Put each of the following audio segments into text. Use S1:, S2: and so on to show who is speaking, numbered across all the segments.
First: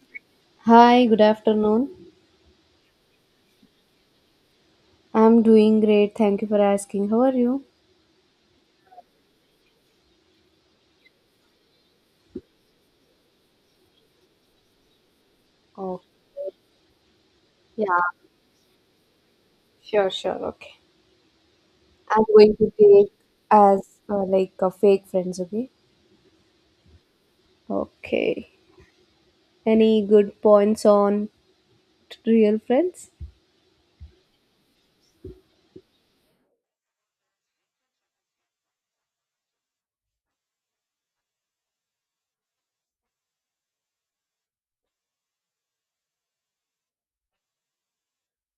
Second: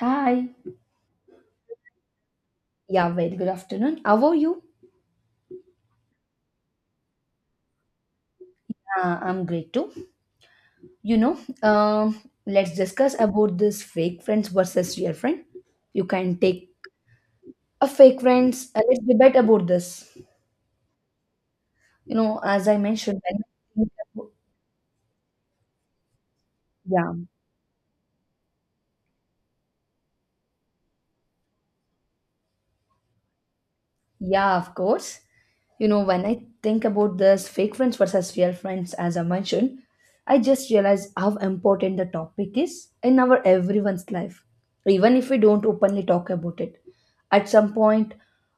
S1: Hi.
S2: Hi, good afternoon.
S1: Yeah, very good afternoon. How are you?
S2: I'm doing great. Thank you for asking. How are you?
S1: I'm great too. You know, um, let's discuss about this fake friends versus real friend.
S2: Oh,
S1: You can take
S2: yeah,
S1: a fake friends. Let's debate about
S2: sure,
S1: this.
S2: sure. Okay.
S1: You
S2: I'm
S1: know,
S2: going
S1: as
S2: to
S1: I
S2: take
S1: mentioned, when I think
S2: as
S1: about-
S2: like a fake friends, okay?
S1: yeah.
S2: Okay. Any good points on real friends?
S1: Yeah, of course. You know, when I think about this fake friends versus real friends, as I mentioned, I just realize how important the topic is in our everyone's life, even if we don't openly talk about it. At some point,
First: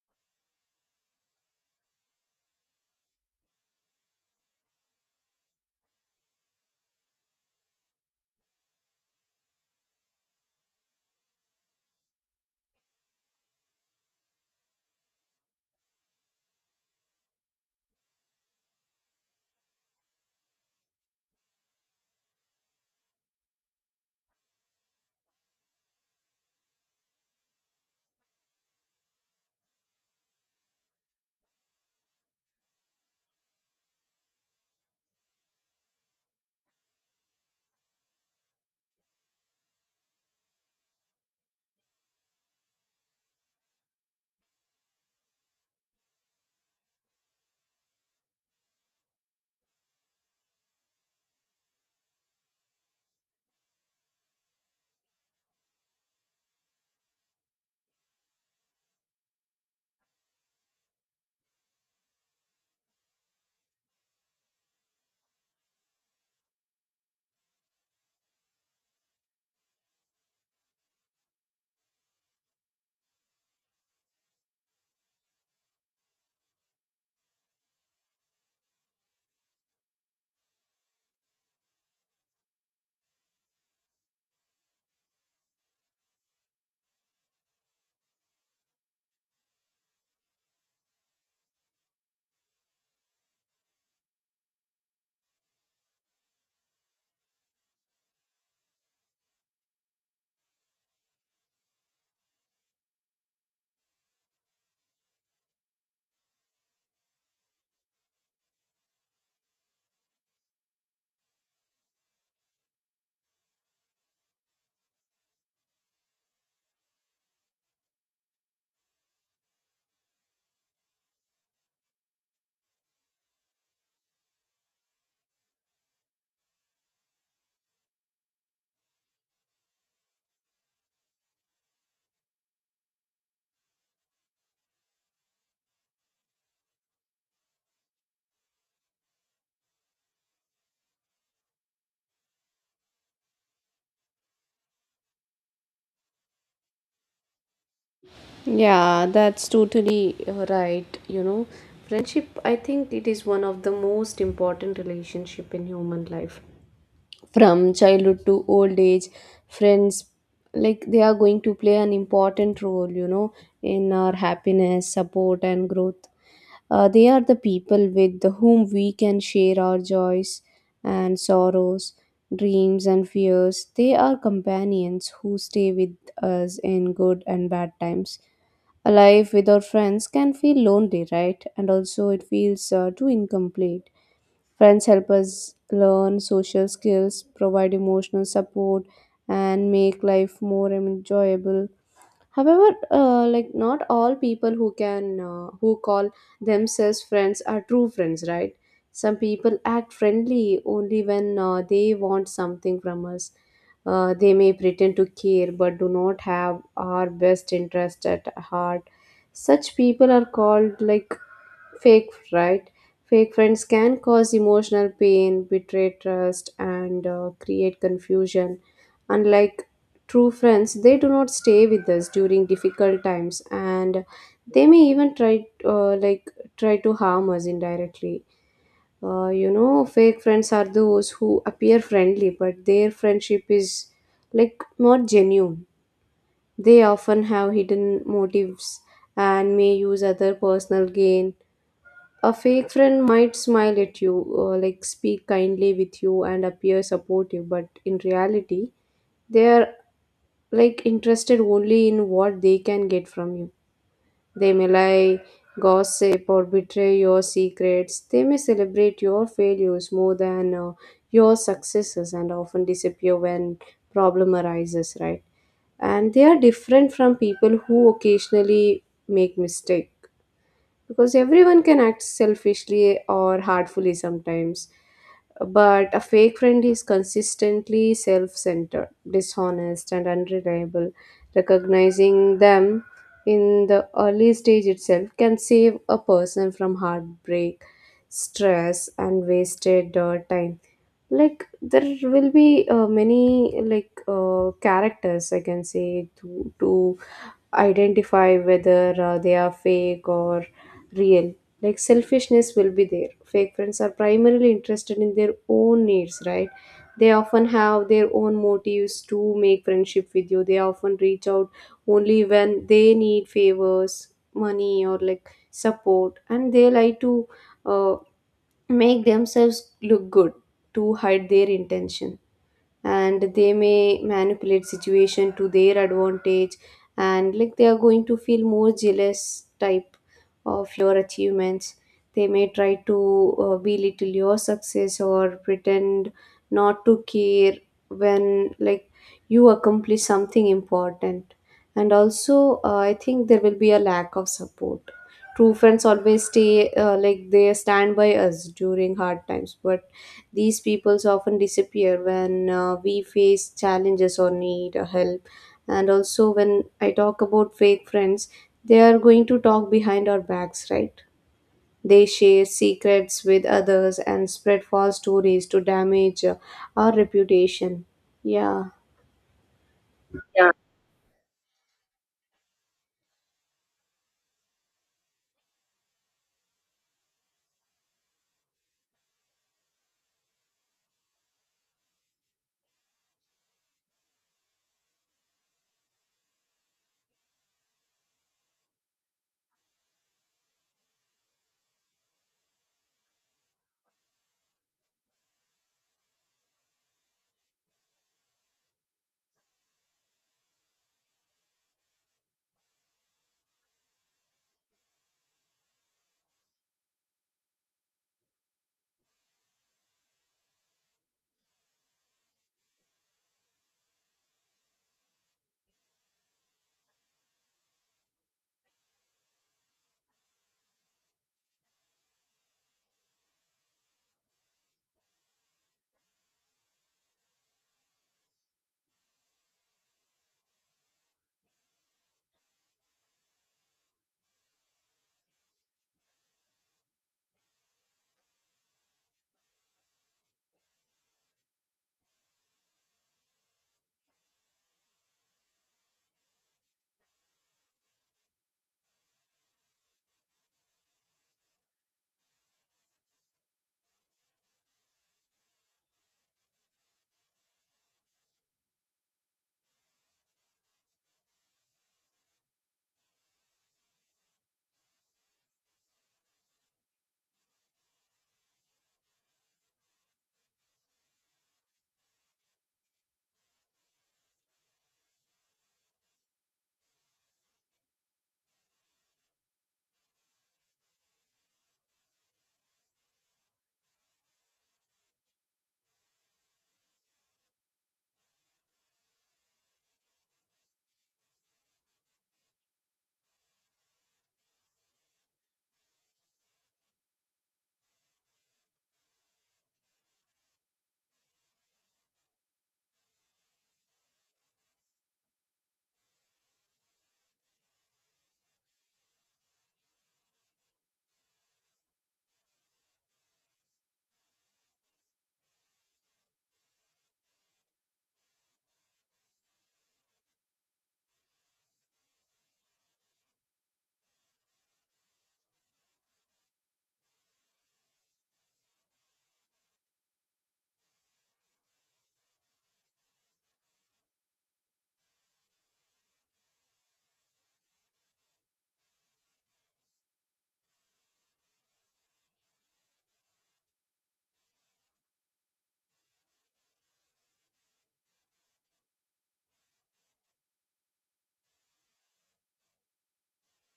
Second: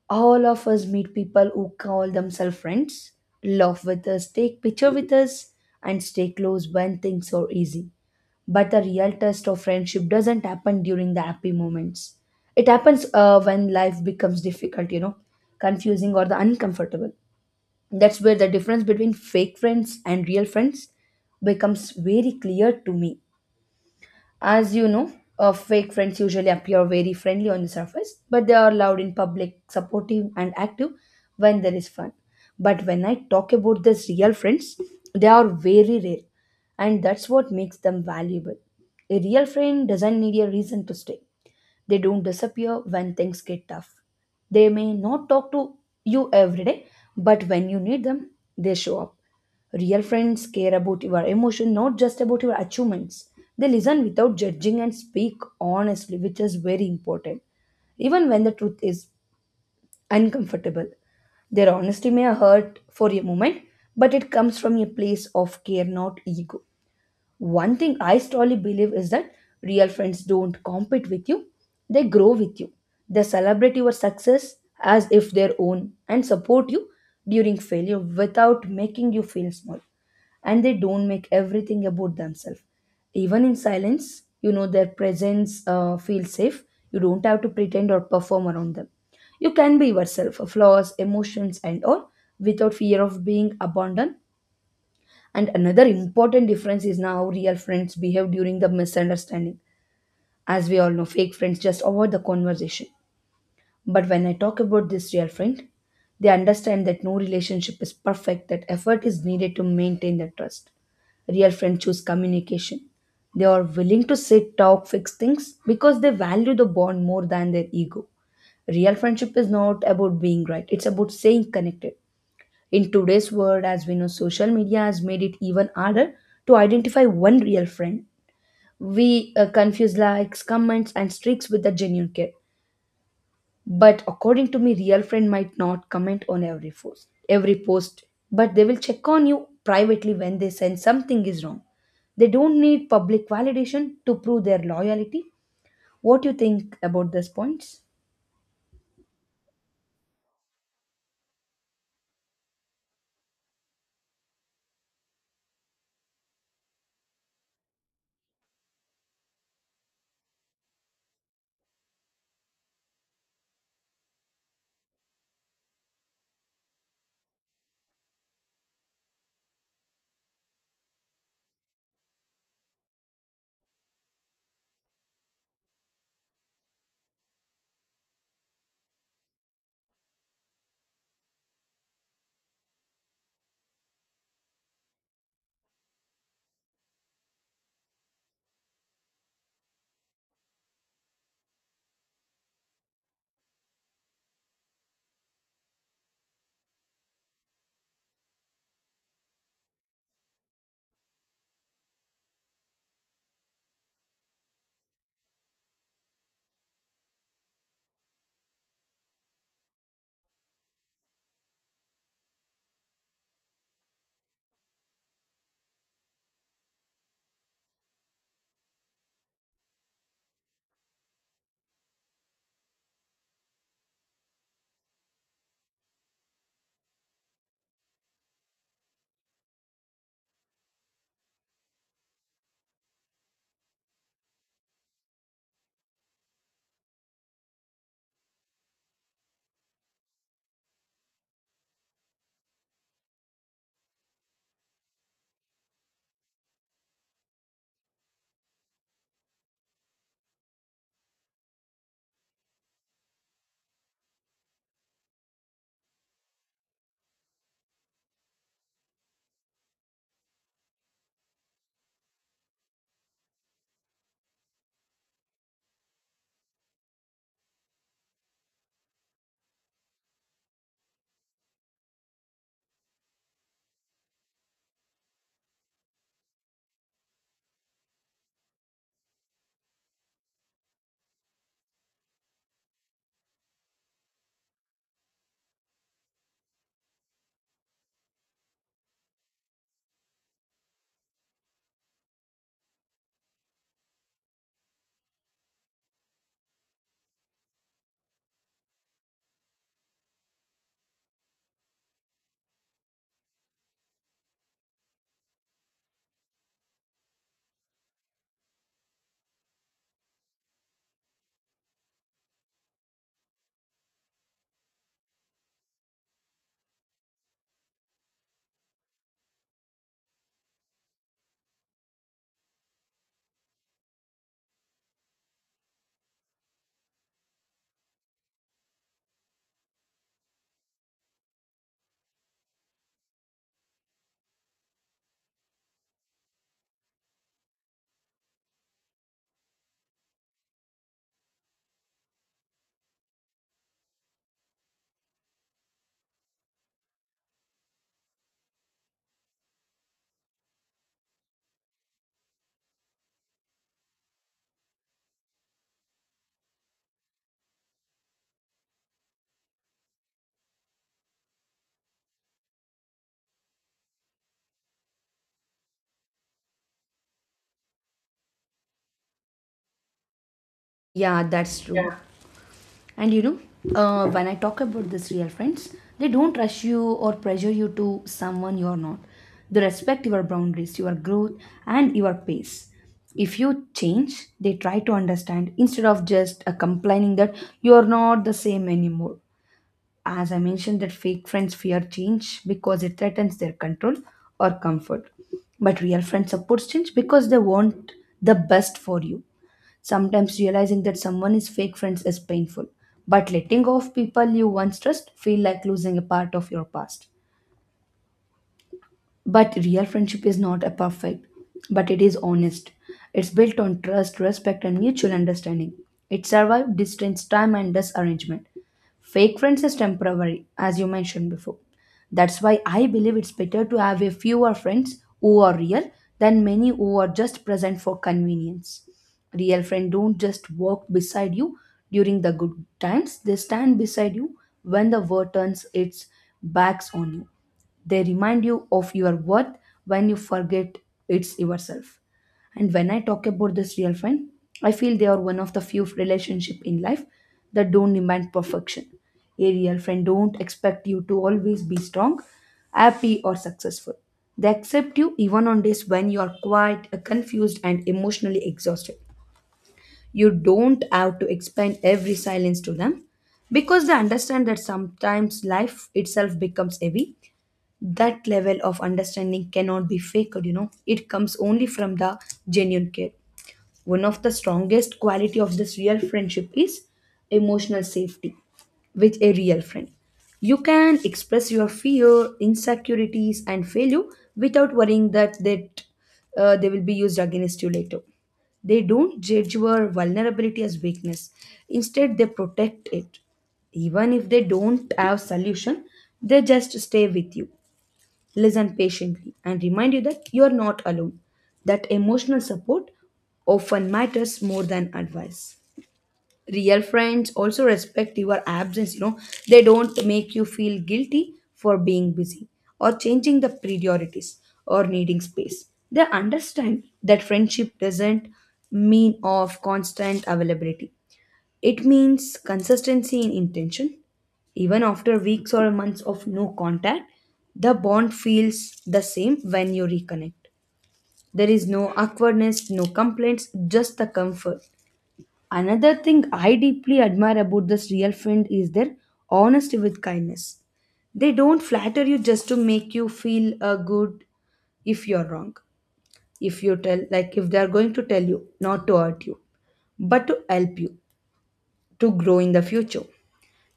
S1: all of us meet people who call themselves friends, laugh with us, take picture with us, and stay close when things are easy. But the real test of friendship doesn't happen during the happy moments. It happens when life becomes difficult, you know, confusing or the uncomfortable. That's where the difference between fake friends and real friends becomes very clear to me. As you know, fake friends usually appear very friendly on the surface, but they are loud in public, supportive, and active when there is fun. But when I talk about these real friends, they are very rare, and that's what makes them valuable. A real friend doesn't need a reason to stay. They don't disappear when things get tough. They may not talk to you every day, but when you need them, they show up. Real friends care about your emotion, not just about your achievements. They listen without judging and speak honestly, which is very important, even when the truth is uncomfortable. Their honesty may hurt for a moment, but it comes from a place of care, not ego. One thing I strongly believe is that real friends don't compete with you, they grow with you. They celebrate your success as if their own and support you during failure without making you feel small. And they don't make everything about themselves. Even in silence, you know their presence feels safe. You don't have to pretend or perform around them. You can be yourself, flaws, emotions, and all without fear of being abandoned, and another important difference is now how real friends behave during the misunderstanding. As we all know, fake friends just avoid the conversation. But when I talk about this real friend, they understand that no relationship is perfect, that effort is needed to maintain the trust. Real friends choose communication. They are willing to sit, talk, fix things because they value the bond more than their ego. Real friendship is not about being right, it's about staying connected. In today's world, as we know, social media has made it even harder to identify one real friend. We confuse likes, comments, and streaks with the genuine care. But according to me, real friend might not comment on every post, but they will check on you privately when they sense something is wrong. They don't need public validation to prove their loyalty. What do you think about these points?
S2: Yeah, that's totally right. You know, friendship, I think it is one of the most important relationship in human life. From childhood to old age, friends, like they are going to play an important role, you know, in our happiness support and growth. They are the people with whom we can share our joys and sorrows, dreams and fears. They are companions who stay with us in good and bad times. A life without friends can feel lonely, right? And also it feels too incomplete. Friends help us learn social skills, provide emotional support, and make life more enjoyable. However, like not all people who can who call themselves friends are true friends, right? Some people act friendly only when they want something from us. They may pretend to care but do not have our best interest at heart. Such people are called like fake, right? Fake friends can cause emotional pain, betray trust, and create confusion. Unlike true friends, they do not stay with us during difficult times, and they may even try, like, try to harm us indirectly. You know, fake friends are those who appear friendly, but their friendship is like not genuine. They often have hidden motives and may use other personal gain. A fake friend might smile at you, like speak kindly with you, and appear supportive, but in reality, they are like interested only in what they can get from you. They may lie, gossip, or betray your secrets. They may celebrate your failures more than your successes, and often disappear when problem arises, right? And they are different from people who occasionally make mistakes because everyone can act selfishly or hurtfully sometimes, but a fake friend is consistently self-centered, dishonest and unreliable. Recognizing them in the early stage itself can save a person from heartbreak, stress and wasted time. Like there will be many characters I can say to identify whether they are fake or real. Like selfishness will be there. Fake friends are primarily interested in their own needs, right? They often have their own motives to make friendship with you. They often reach out only when they need favors, money, or like support, and they like to uh, make themselves look good to hide their intention, and they may manipulate situation to their advantage. And like they are going to feel more jealous type of your achievements. They may try to belittle your success or pretend not to care when like you accomplish something important. And also I think there will be a lack of support. True friends always stay like they stand by us during hard times, but these peoples often disappear when we face challenges or need help. And also, when I talk about fake friends, they are going to talk behind our backs, right? They share secrets with others and spread false stories to damage our reputation. Yeah.
S1: Yeah, that's true. And you know, when I talk about this real friends, they don't rush you or pressure you to someone you are not. They respect your boundaries, your growth, and your pace. If you change, they try to understand instead of just complaining that you are not the same anymore. As I mentioned, that fake friends fear change because it threatens their control or comfort. But real friends support change because they want the best for you. Sometimes realizing that someone is fake friends is painful, but letting go of people you once trust feel like losing a part of your past. But real friendship is not a perfect, but it is honest. It's built on trust, respect, and mutual understanding. It survived distance, time, and disarrangement. Fake friends is temporary, as you mentioned before. That's why I believe it's better to have a fewer friends who are real than many who are just present for convenience. Real friends don't just walk beside you during the good times, they stand beside you when the world turns its backs on you. They remind you of your worth when you forget it's yourself. And when I talk about this real friend, I feel they are one of the few relationship in life that don't demand perfection. A real friend don't expect you to always be strong, happy or successful. They accept you even on days when you are quiet, confused and emotionally exhausted. You don't have to explain every silence to them because they understand that sometimes life itself becomes heavy. That level of understanding cannot be faked, you know. It comes only from the genuine care. One of the strongest quality of this real friendship is emotional safety. With a real friend, you can express your fear, insecurities and failure without worrying that they will be used against you later. They don't judge your vulnerability as weakness, instead they protect it. Even if they don't have solution, they just stay with you, listen patiently and remind you that you are not alone, that emotional support often matters more than advice. Real friends also respect your absence, you know, they don't make you feel guilty for being busy or changing the priorities or needing space. They understand that friendship doesn't mean of constant availability. It means consistency in intention. Even after weeks or months of no contact, the bond feels the same when you reconnect. There is no awkwardness, no complaints, just the comfort. Another thing I deeply admire about this real friend is their honesty with kindness. They don't flatter you just to make you feel good if you're wrong. If you tell, like if they are going to tell you, not to hurt you, but to help you to grow in the future.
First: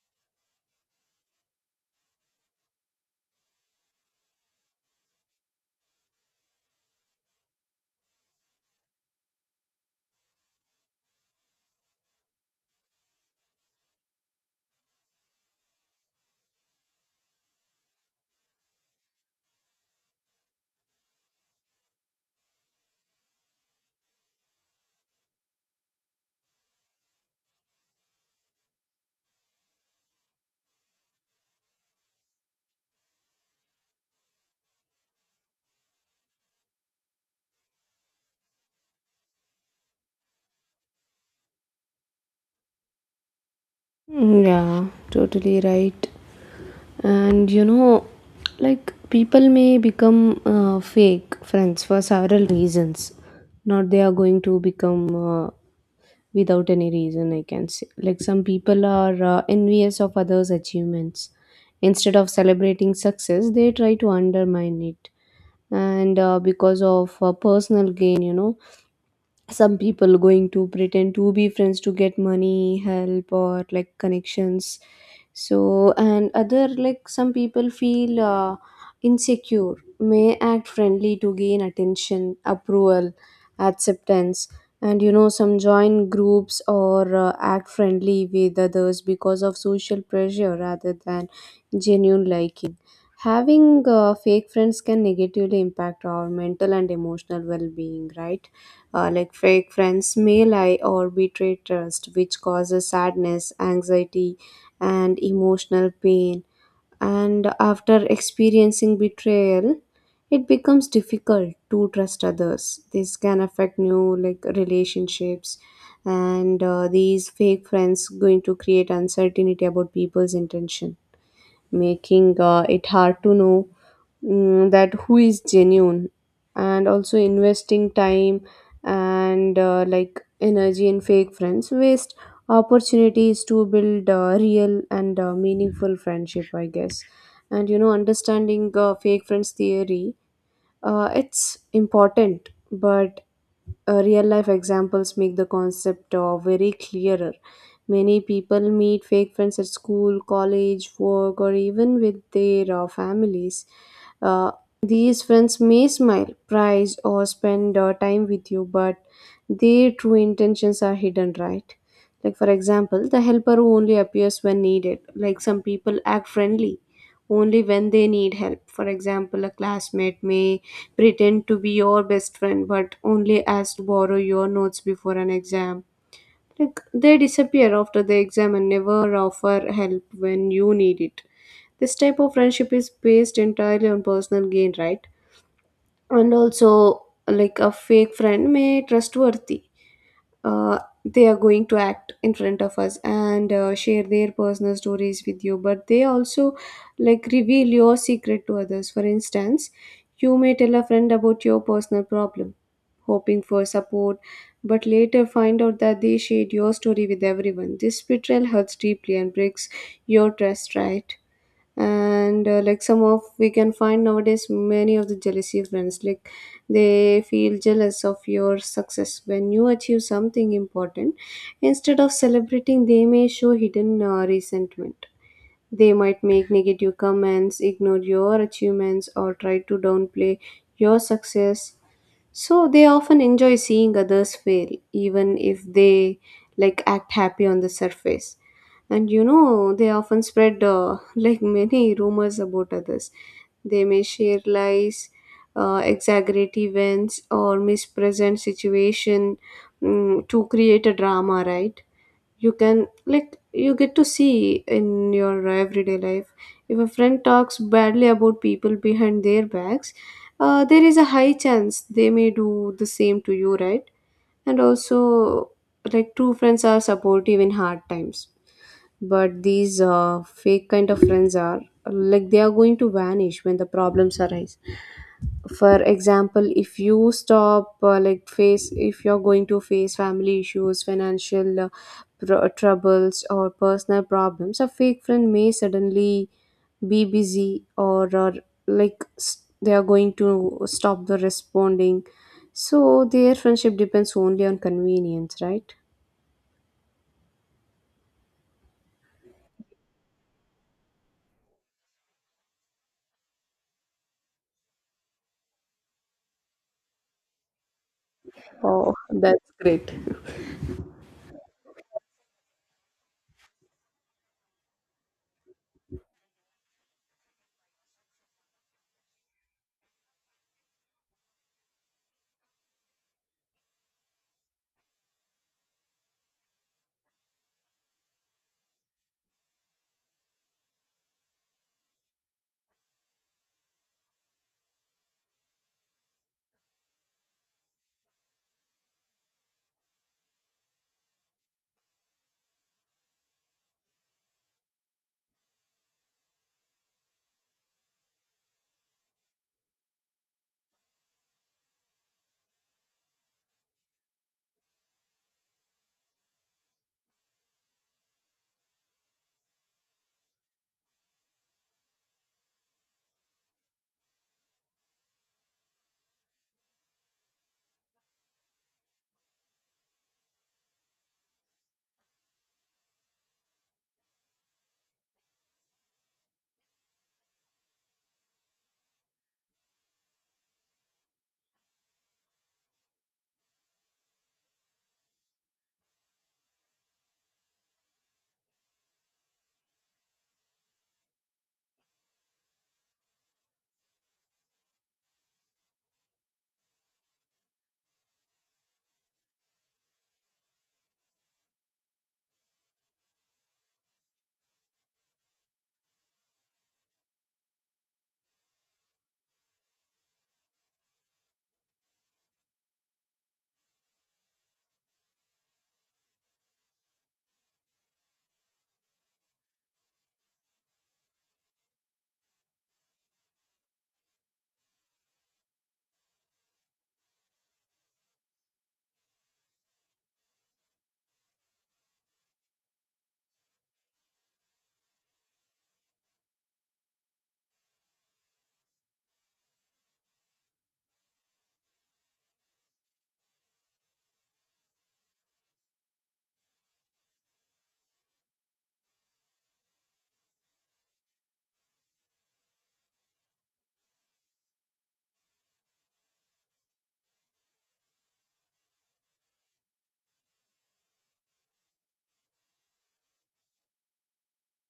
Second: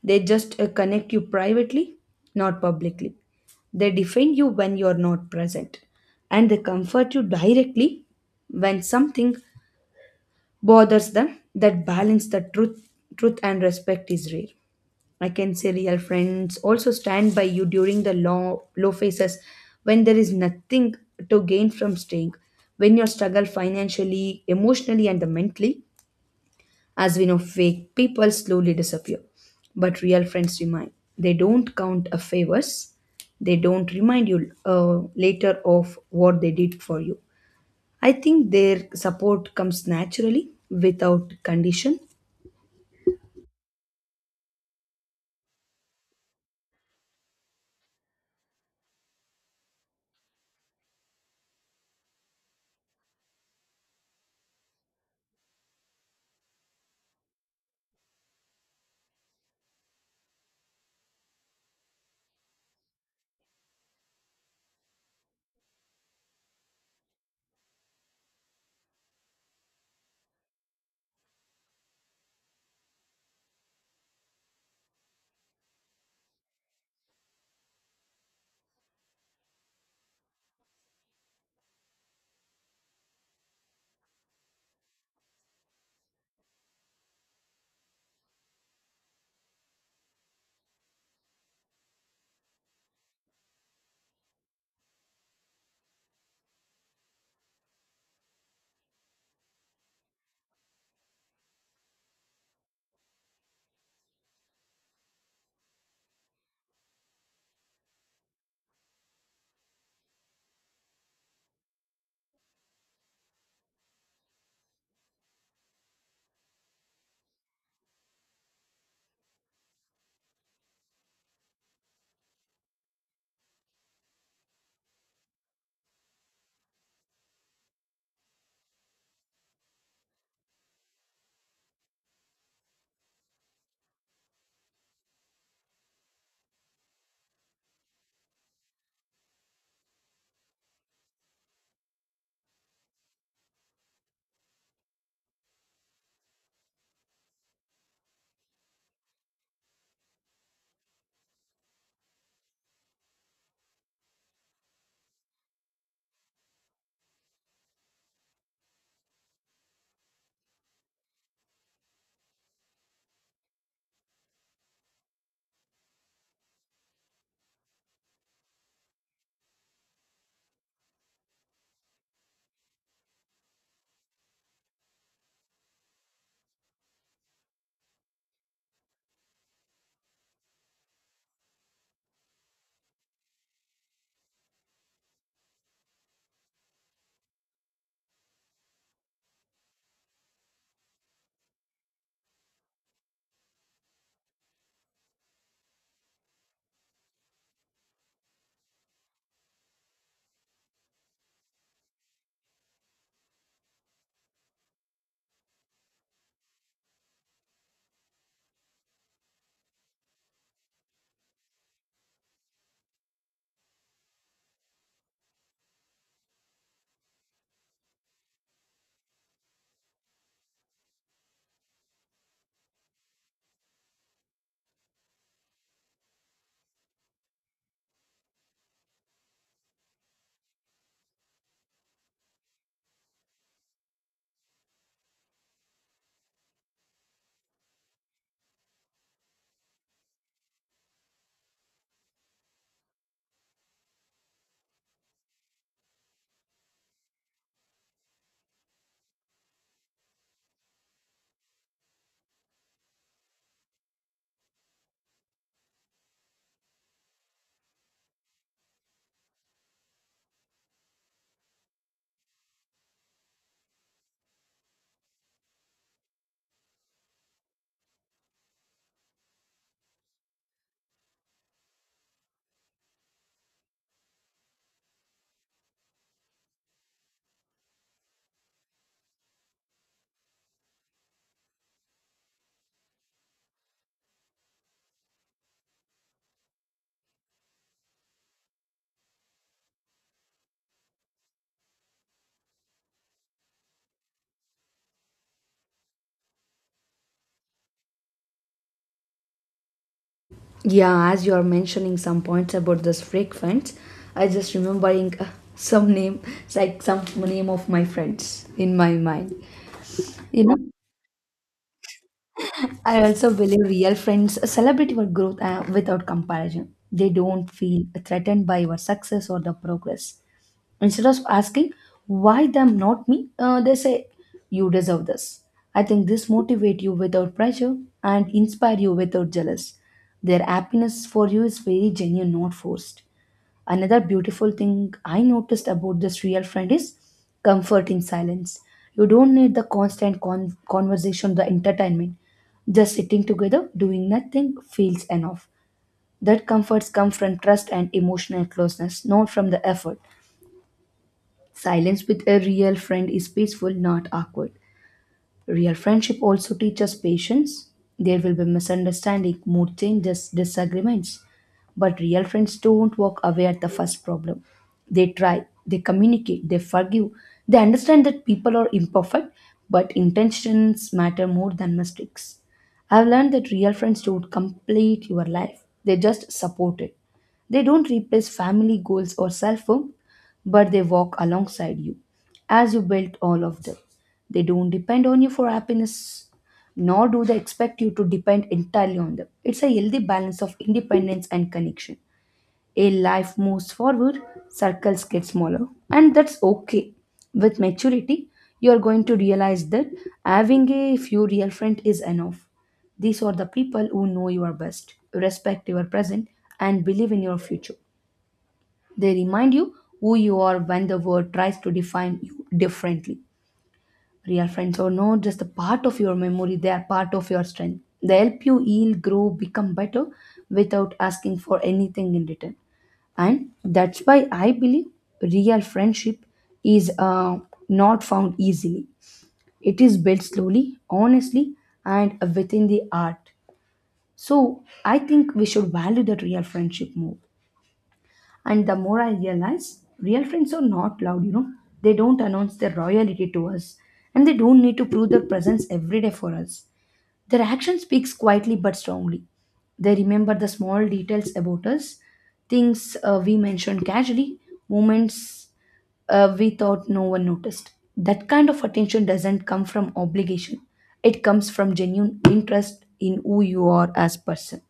S1: They just connect you privately, not publicly. They defend you when you're not present, and they comfort you directly when something bothers them. That balance, the truth and respect is rare. I can say real friends also stand by you during the low, low phases when there is nothing to gain from staying, when you struggle financially, emotionally, and mentally. As we know, fake people slowly disappear, but real friends remain. They don't count a favors. They don't remind you later of what they did for you. I think their support comes naturally without condition.
S2: Yeah, totally right. And you know, like people may become fake friends for several reasons. Not they are going to become without any reason, I can say. Like some people are envious of others achievements. Instead of celebrating success they try to undermine it. And because of personal gain, you know, some people going to pretend to be friends to get money, help, or like connections. So and other, like some people feel insecure, may act friendly to gain attention, approval, acceptance. And you know, some join groups or act friendly with others because of social pressure rather than genuine liking. Having fake friends can negatively impact our mental and emotional well-being, right? Like fake friends may lie or betray trust, which causes sadness, anxiety, and emotional pain. And after experiencing betrayal, it becomes difficult to trust others. This can affect new like relationships, and these fake friends going to create uncertainty about people's intention, making it hard to know that who is genuine. And also investing time and like energy in fake friends waste opportunities to build real and meaningful friendship, I guess. And you know, understanding fake friends theory, it's important, but real life examples make the concept very clearer. Many people meet fake friends at school, college, work, or even with their families. Uh, these friends may smile, prize, or spend time with you, but their true intentions are hidden, right? Like, for example, the helper who only appears when needed. Like, some people act friendly only when they need help. For example, a classmate may pretend to be your best friend but only ask to borrow your notes before an exam. Like they disappear after the exam and never offer help when you need it. This type of friendship is based entirely on personal gain, right? And also like a fake friend may trustworthy. uh, they are going to act in front of us and share their personal stories with you, but they also like reveal your secret to others. For instance, you may tell a friend about your personal problem hoping for support, but later find out that they shared your story with everyone. This betrayal hurts deeply and breaks your trust, right? And like some of we can find nowadays many of the jealousy friends. Like they feel jealous of your success. When you achieve something important, instead of celebrating, they may show hidden resentment. They might make negative comments, ignore your achievements, or try to downplay your success. So they often enjoy seeing others fail, even if they like act happy on the surface. And you know, they often spread like many rumors about others. They may share lies, exaggerate events, or mispresent situation to create a drama, right? You can like you get to see in your everyday life. If a friend talks badly about people behind their backs, there is a high chance they may do the same to you, right? And also, like true friends are supportive in hard times, but these fake kind of friends are like they are going to vanish when the problems arise. For example, if you stop like face, if you're going to face family issues, financial troubles, or personal problems, a fake friend may suddenly be busy, or they are going to stop the responding. So their friendship depends only on convenience, right?
S1: Yeah, as you are mentioning some points about this fake friends, I just remembering some name, it's like some name of my friends in my
S2: Oh,
S1: mind.
S2: that's great.
S1: You know, I also believe real friends celebrate your growth without comparison. They don't feel threatened by your success or the progress. Instead of asking, why them, not me, they say, you deserve this. I think this motivate you without pressure and inspire you without jealous. Their happiness for you is very genuine, not forced. Another beautiful thing I noticed about this real friend is comfort in silence. You don't need the constant conversation, the entertainment. Just sitting together, doing nothing feels enough. That comforts come from trust and emotional closeness, not from the effort. Silence with a real friend is peaceful, not awkward. Real friendship also teaches patience. There will be misunderstanding, mood changes, disagreements. But real friends don't walk away at the first problem. They try, they communicate, they forgive. They understand that people are imperfect, but intentions matter more than mistakes. I've learned that real friends don't complete your life, they just support it. They don't replace family goals or self worth, but they walk alongside you as you build all of them. They don't depend on you for happiness, nor do they expect you to depend entirely on them. It's a healthy balance of independence and connection. A life moves forward, circles get smaller, and that's okay. With maturity, you are going to realize that having a few real friends is enough. These are the people who know you are best, respect your present, and believe in your future. They remind you who you are when the world tries to define you differently. Real friends are not just a part of your memory, they are part of your strength. They help you heal, grow, become better without asking for anything in return. And that's why I believe real friendship is not found easily. It is built slowly, honestly, and within the art. So I think we should value that real friendship more. And the more I realize, real friends are not loud, you know. They don't announce their loyalty to us, and they don't need to prove their presence every day for us. Their action speaks quietly but strongly. They remember the small details about us, things we mentioned casually, moments we thought no one noticed. That kind of attention doesn't come from obligation. It comes from genuine interest in who you are as person.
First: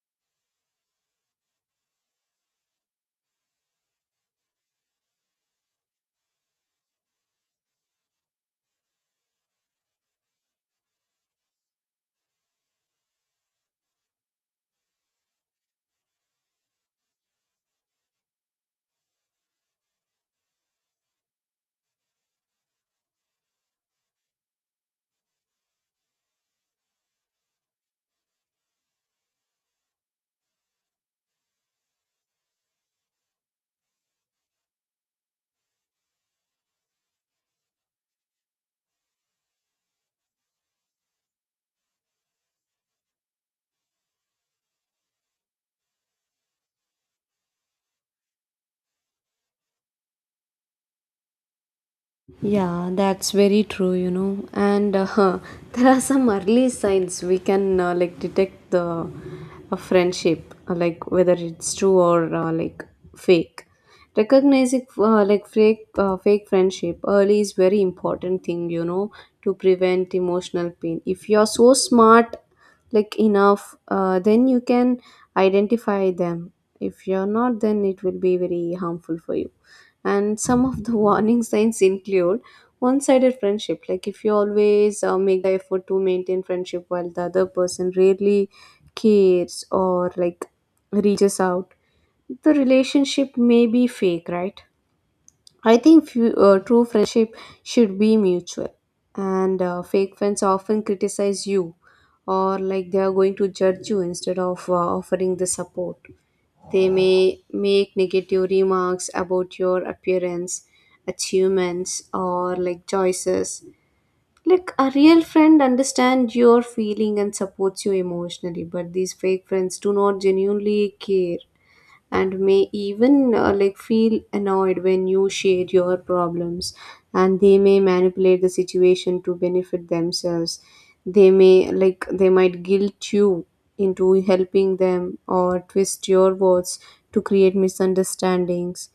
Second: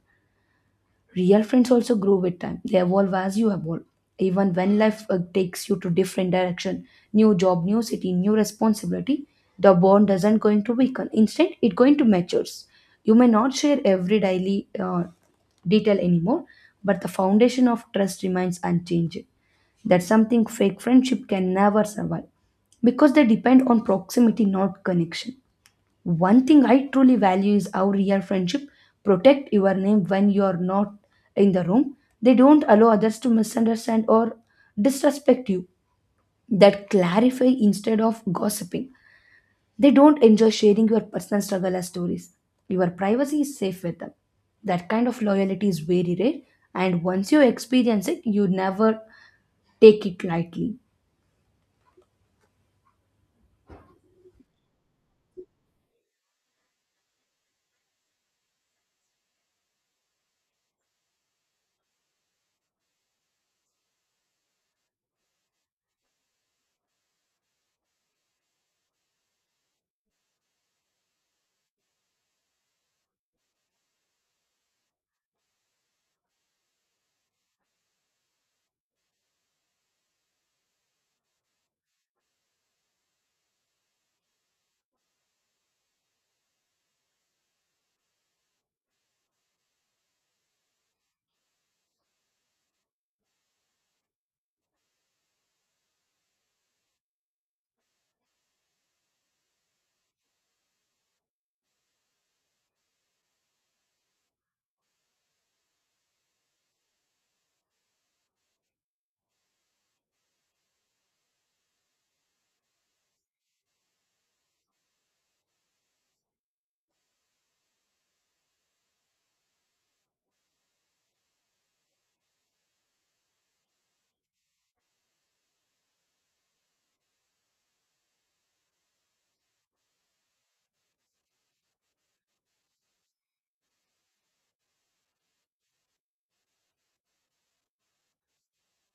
S1: Real friends also grow with time. They evolve as you evolve. Even when life takes you to different direction, new job, new city, new responsibility, the bond doesn't going to weaken. Instead, it going to matures. You may not share every daily detail anymore, but the foundation of trust remains unchanged. That's something fake friendship can never survive because they depend on proximity, not connection. One thing I truly value is how real friendship protect your name when you're not in the room. They don't allow others to misunderstand or disrespect you. That clarify instead of gossiping. They don't enjoy sharing your personal struggle as stories. Your privacy is safe with them. That kind of loyalty is very rare, and once you experience it, you never take it lightly.
S2: Yeah, that's very true, you know. And there are some early signs we can like detect the a friendship, like whether it's true or like fake. Recognizing fake friendship early is very important thing, you know, to prevent emotional pain. If you're so smart, like enough, then you can identify them. If you're not, then it will be very harmful for you. And some of the warning signs include one sided friendship. Like if you always make the effort to maintain friendship while the other person rarely cares or like reaches out, the relationship may be fake, right? I think true friendship should be mutual. And fake friends often criticize you or like they are going to judge you instead of offering the support. They may make negative remarks about your appearance, achievements, or like choices. Like a real friend understands your feeling and supports you emotionally, but these fake friends do not genuinely care and may even like feel annoyed when you share your problems. And they may manipulate the situation to benefit themselves. They may like they might guilt you into helping them or twist your words to create misunderstandings.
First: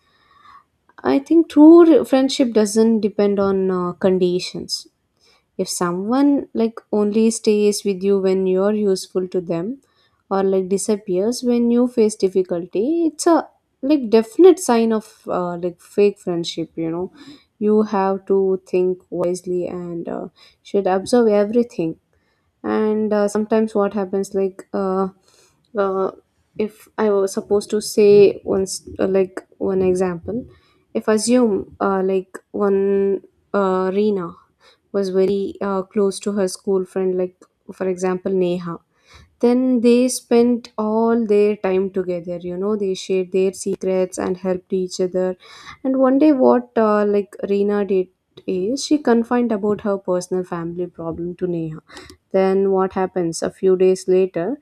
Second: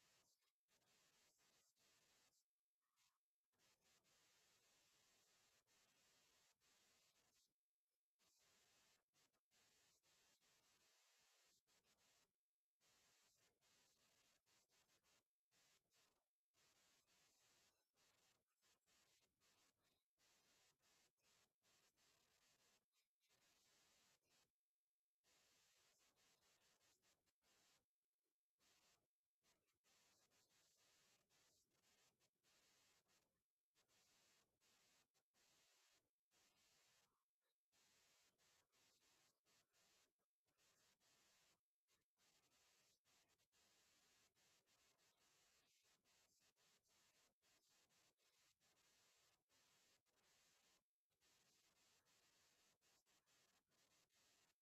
S2: I think friendship doesn't depend on conditions. If someone like only stays with you when you're useful to them or like disappears when you face difficulty, it's a like definite sign of like fake friendship, you know. You have to think wisely and should observe everything. And sometimes what happens, uh, if I was supposed to say once like one example, if assume like one Rena was very close to her school friend, like for example Neha. Then they spent all their time together, you know, they shared their secrets and helped each other. And one day, what like Reena did is she confided about her personal family problem to Neha. Then what happens? A few days later,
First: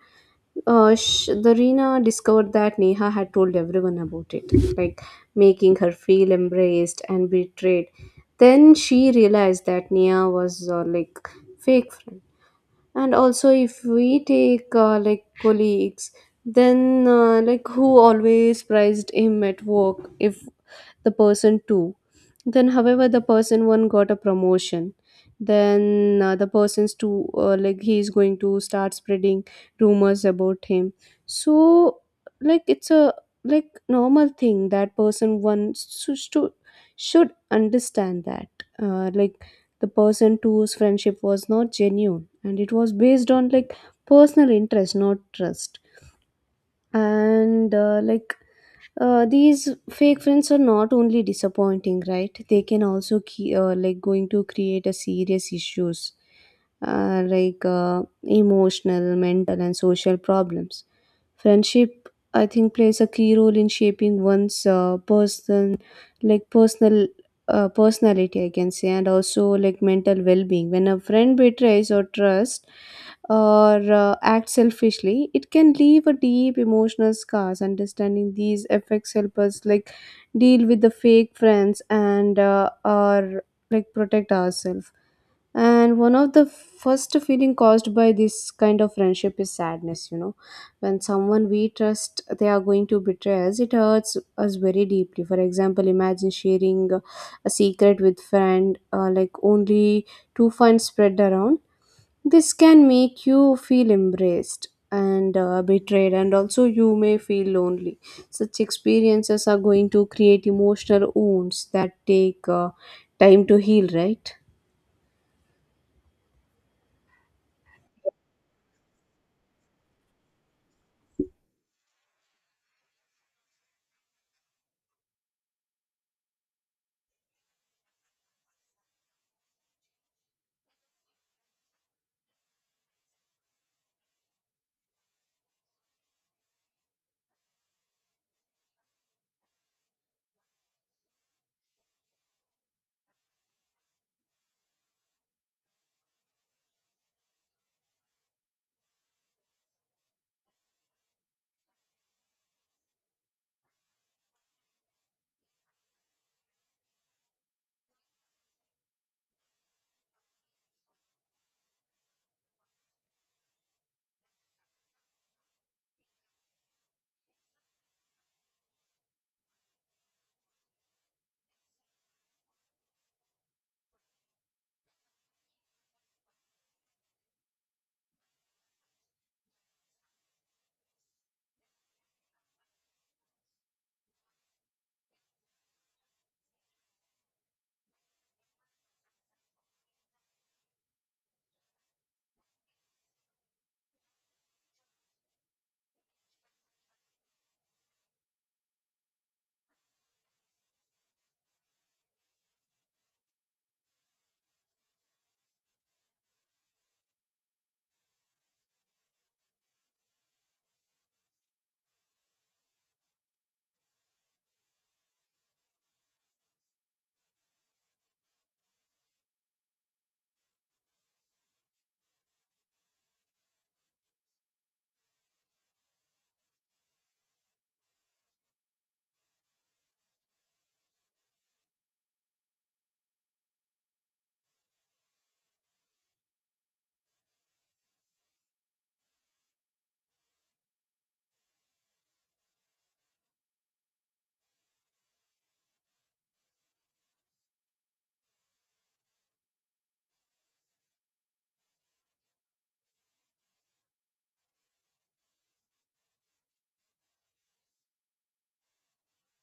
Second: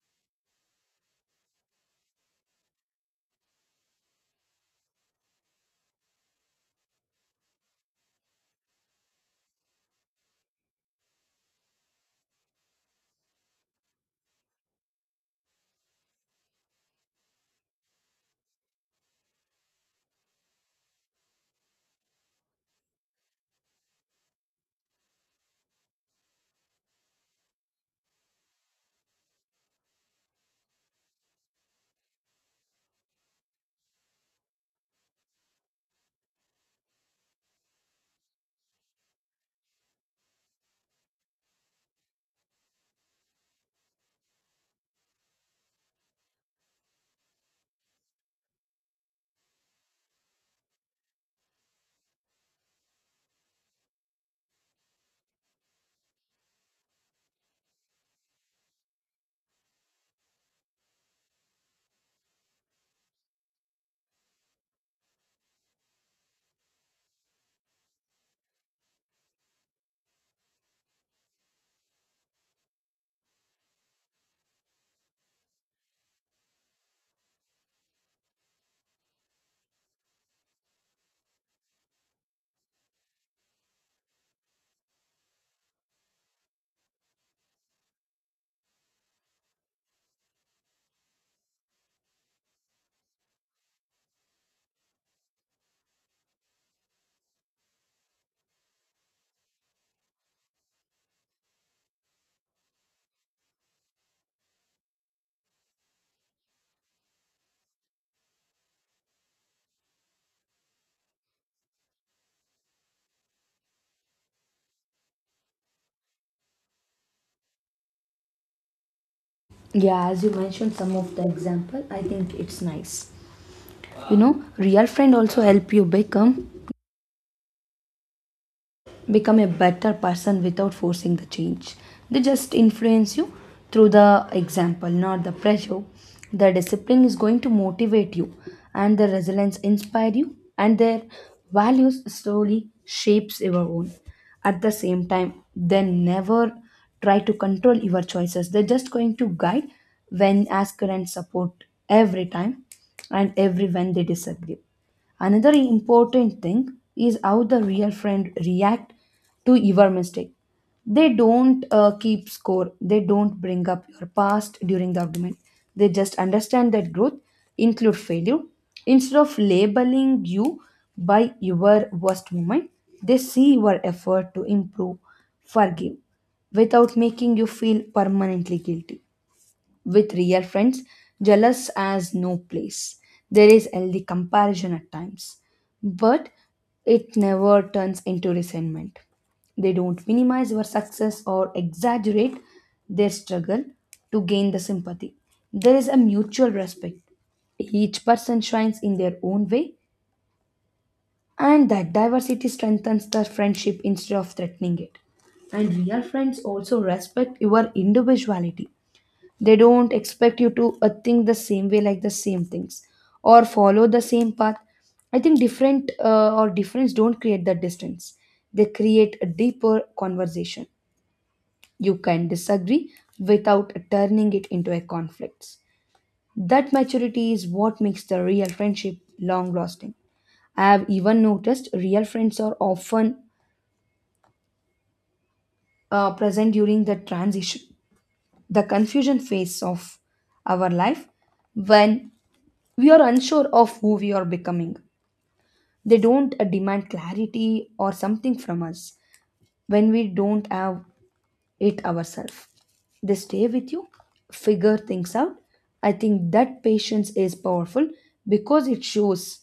S2: the Reena discovered that Neha had told everyone about it, like making her feel embraced and betrayed. Then she realized that Neha was fake friend. And also if we take colleagues, then who always prized him at work, if the person two, then however the person one got a promotion, then the person's two he is going to start spreading rumors about him. So it's a normal thing that person one should understand that uh, like the person two's friendship was not genuine and it was based on like personal interest, not trust. And these fake friends are not only disappointing, right? They can also key, going to create a serious issues, emotional, mental and social problems. Friendship, I think, plays a key role in shaping one's personal, personality, I can say, and also like mental well-being. When a friend betrays or trust, or act selfishly, it can leave a deep emotional scars. Understanding these effects help us like deal with the fake friends, and or like protect ourselves. And one of the first feeling caused by this kind of friendship is sadness, you know. When someone we trust they are going to betray us, it hurts us very deeply. For example, imagine sharing a secret with friend only to find spread around. This can make you feel embraced and betrayed, and also you may feel lonely. Such experiences are going to create emotional wounds that take time to heal, right?
S1: Yeah, as you mentioned some of the example, I think it's nice. You know, real friend also help you become a better person without forcing the change. They just influence you through the example, not the pressure. The discipline is going to motivate you, and the resilience inspire you, and their values slowly shapes your own. At the same time, they never try to control your choices. They're just going to guide when ask and support every time and every when they disagree. Another important thing is how the real friend react to your mistake. They don't keep score. They don't bring up your past during the argument. They just understand that growth include failure. Instead of labeling you by your worst moment, they see your effort to improve, forgive, without making you feel permanently guilty with real friends, jealous as no place. There is healthy comparison at times, but it never turns into resentment. They don't minimize your success or exaggerate their struggle to gain the sympathy. There is a mutual respect. Each person shines in their own way, and that diversity strengthens the friendship instead of threatening it. And real friends also respect your individuality. They don't expect you to think the same way, like the same things, or follow the same path. I think different or difference don't create the distance. They create a deeper conversation. You can disagree without turning it into a conflict. That maturity is what makes the real friendship long lasting. I have even noticed real friends are often present during the transition, the confusion phase of our life when we are unsure of who we are becoming. They don't demand clarity or something from us when we don't have it ourselves. They stay with you, figure things out. I think that patience is powerful because it shows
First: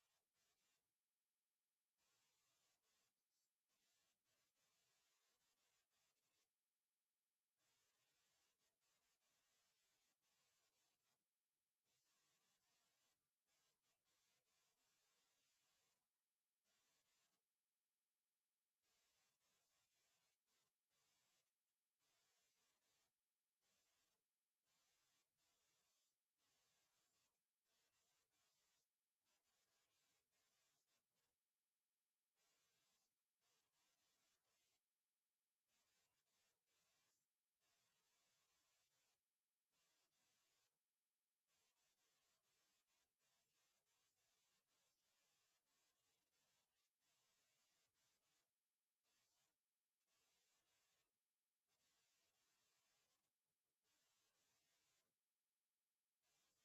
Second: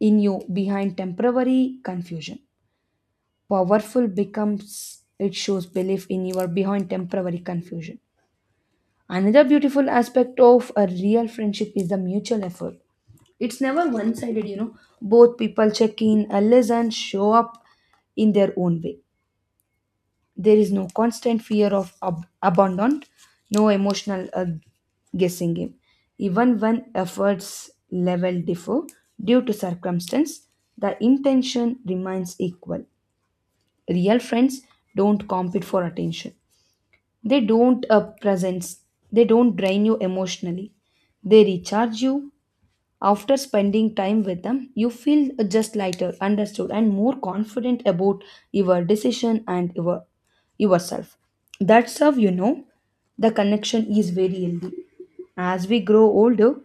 S1: in you behind temporary confusion. Powerful becomes it shows belief in you your behind temporary confusion. Another beautiful aspect of a real friendship is the mutual effort. It's never one sided, you know. Both people check in, listen, show up in their own way. There is no constant fear of abandon, no emotional guessing game. Even when efforts level differ due to circumstance, the intention remains equal. Real friends don't compete for attention. They don't presence. They don't drain you emotionally. They recharge you after spending time with them, you feel just lighter, understood, and more confident about your decision and yourself. That's how you know the connection is very healthy. As we grow older,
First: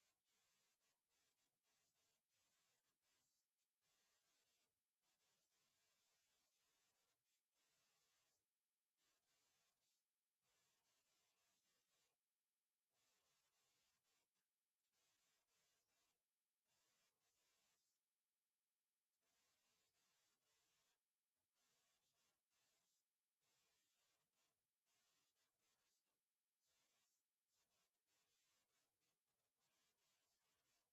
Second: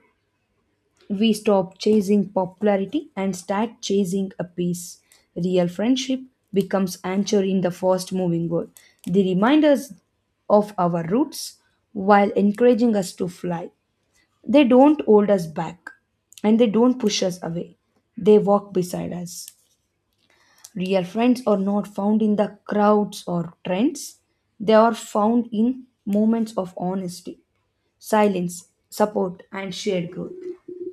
S1: we stop chasing popularity and start chasing a peace. Real friendship becomes anchor in the fast moving world. They remind us of our roots while encouraging us to fly. They don't hold us back and they don't push us away. They walk beside us. Real friends are not found in the crowds or trends, they are found in moments of honesty, silence, support, and shared growth.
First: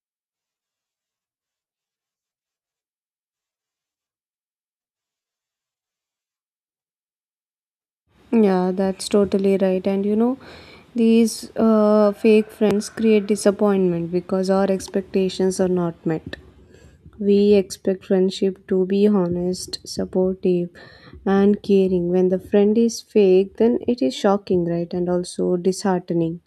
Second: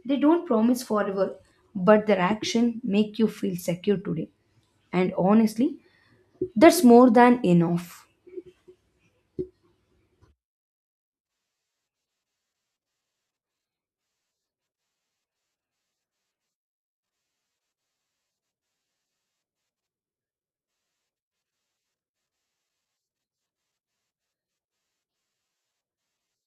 S1: They don't promise forever, but their action make you feel secure today. And honestly, that's more than enough.
S2: Yeah, that's totally right. And you know, these fake friends create disappointment because our expectations are not met. We expect friendship to be honest, supportive, and caring. When the friend is fake, then it is shocking, right? And also disheartening.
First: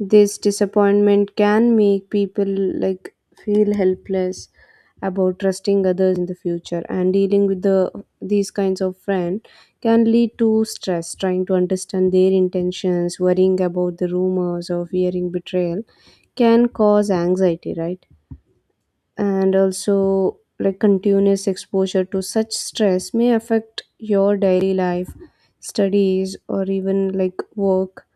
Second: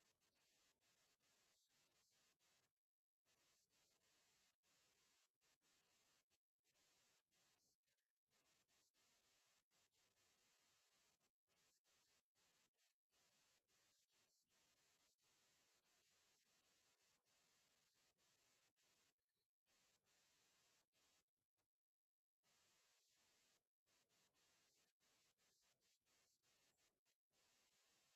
S2: This disappointment can make people like feel helpless about trusting others in the future. And dealing with the these kinds of friend can lead to stress. Trying to understand their intentions, worrying about the rumors or fearing betrayal can cause anxiety, right? And also like continuous exposure to such stress may affect your daily life, studies or even like work.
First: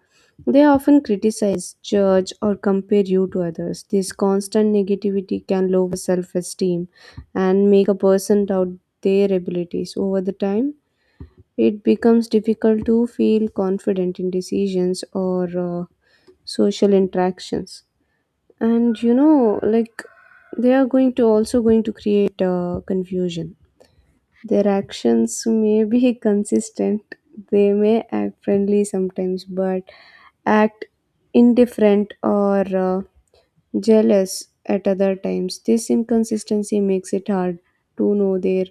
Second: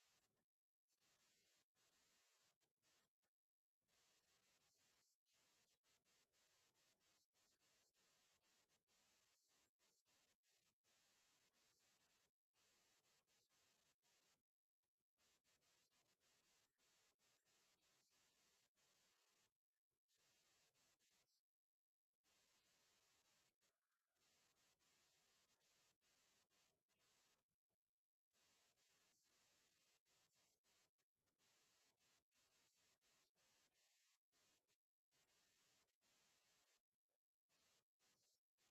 S2: They often criticize, judge, or compare you to others. This constant negativity can lower self esteem and make a person doubt their abilities. Over the time, it becomes difficult to feel confident in decisions or social interactions. And you know, like they are going to also going to create confusion. Their actions may be consistent, they may act friendly sometimes, but act indifferent or jealous at other times. This inconsistency makes it hard to know their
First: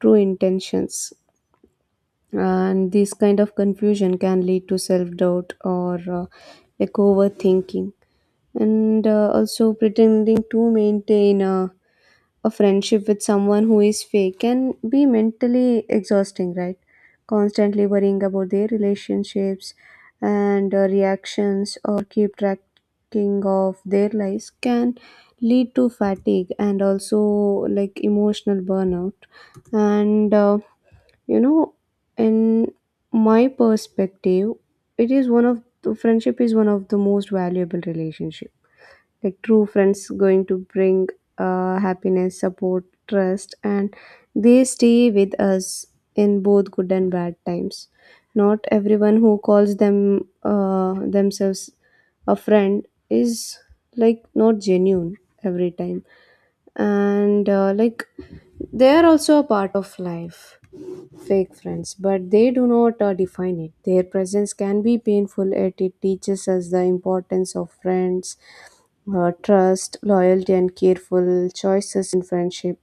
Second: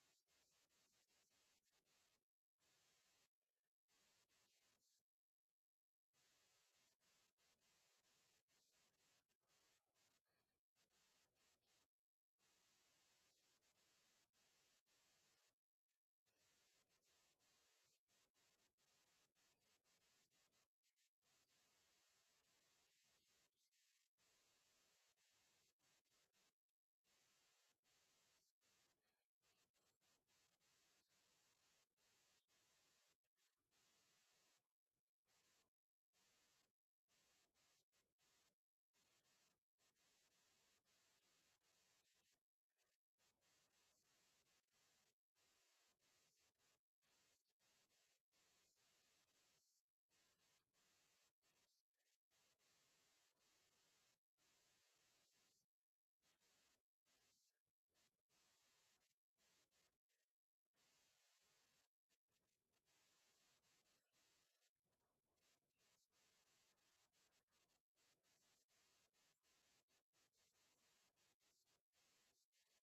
S2: true intentions, and this kind of confusion can lead to self doubt or overthinking. And also pretending to maintain a friendship with someone who is fake can be mentally exhausting, right? Constantly worrying about their relationships and reactions or keep tracking of their lives can lead to fatigue and also like emotional burnout. And you know, in my perspective, it is one of the friendship is one of the most valuable relationships. Like true friends going to bring happiness, support, trust, and they stay with us in both good and bad times. Not everyone who calls themselves a friend is like not genuine every time. And they are also a part of life, fake friends, but they do not define it. Their presence can be painful, yet it teaches us the importance of friends, trust, loyalty, and careful choices in friendship.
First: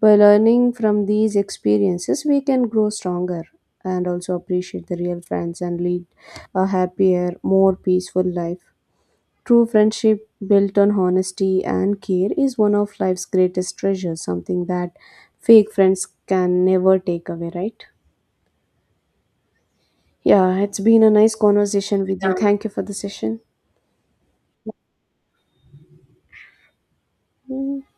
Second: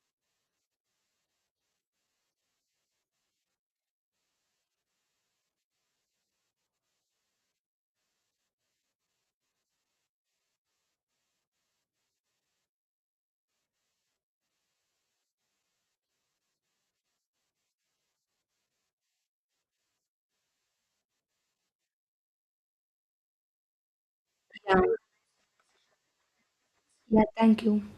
S2: By learning from these experiences, we can grow stronger and also appreciate the real friends and lead a happier, more peaceful life. True friendship built on honesty and care is one of life's greatest treasures, something that fake friends can never take away, right? Yeah, it's been a nice conversation with you. Thank you for the session.
S1: Yeah, yeah, thank you.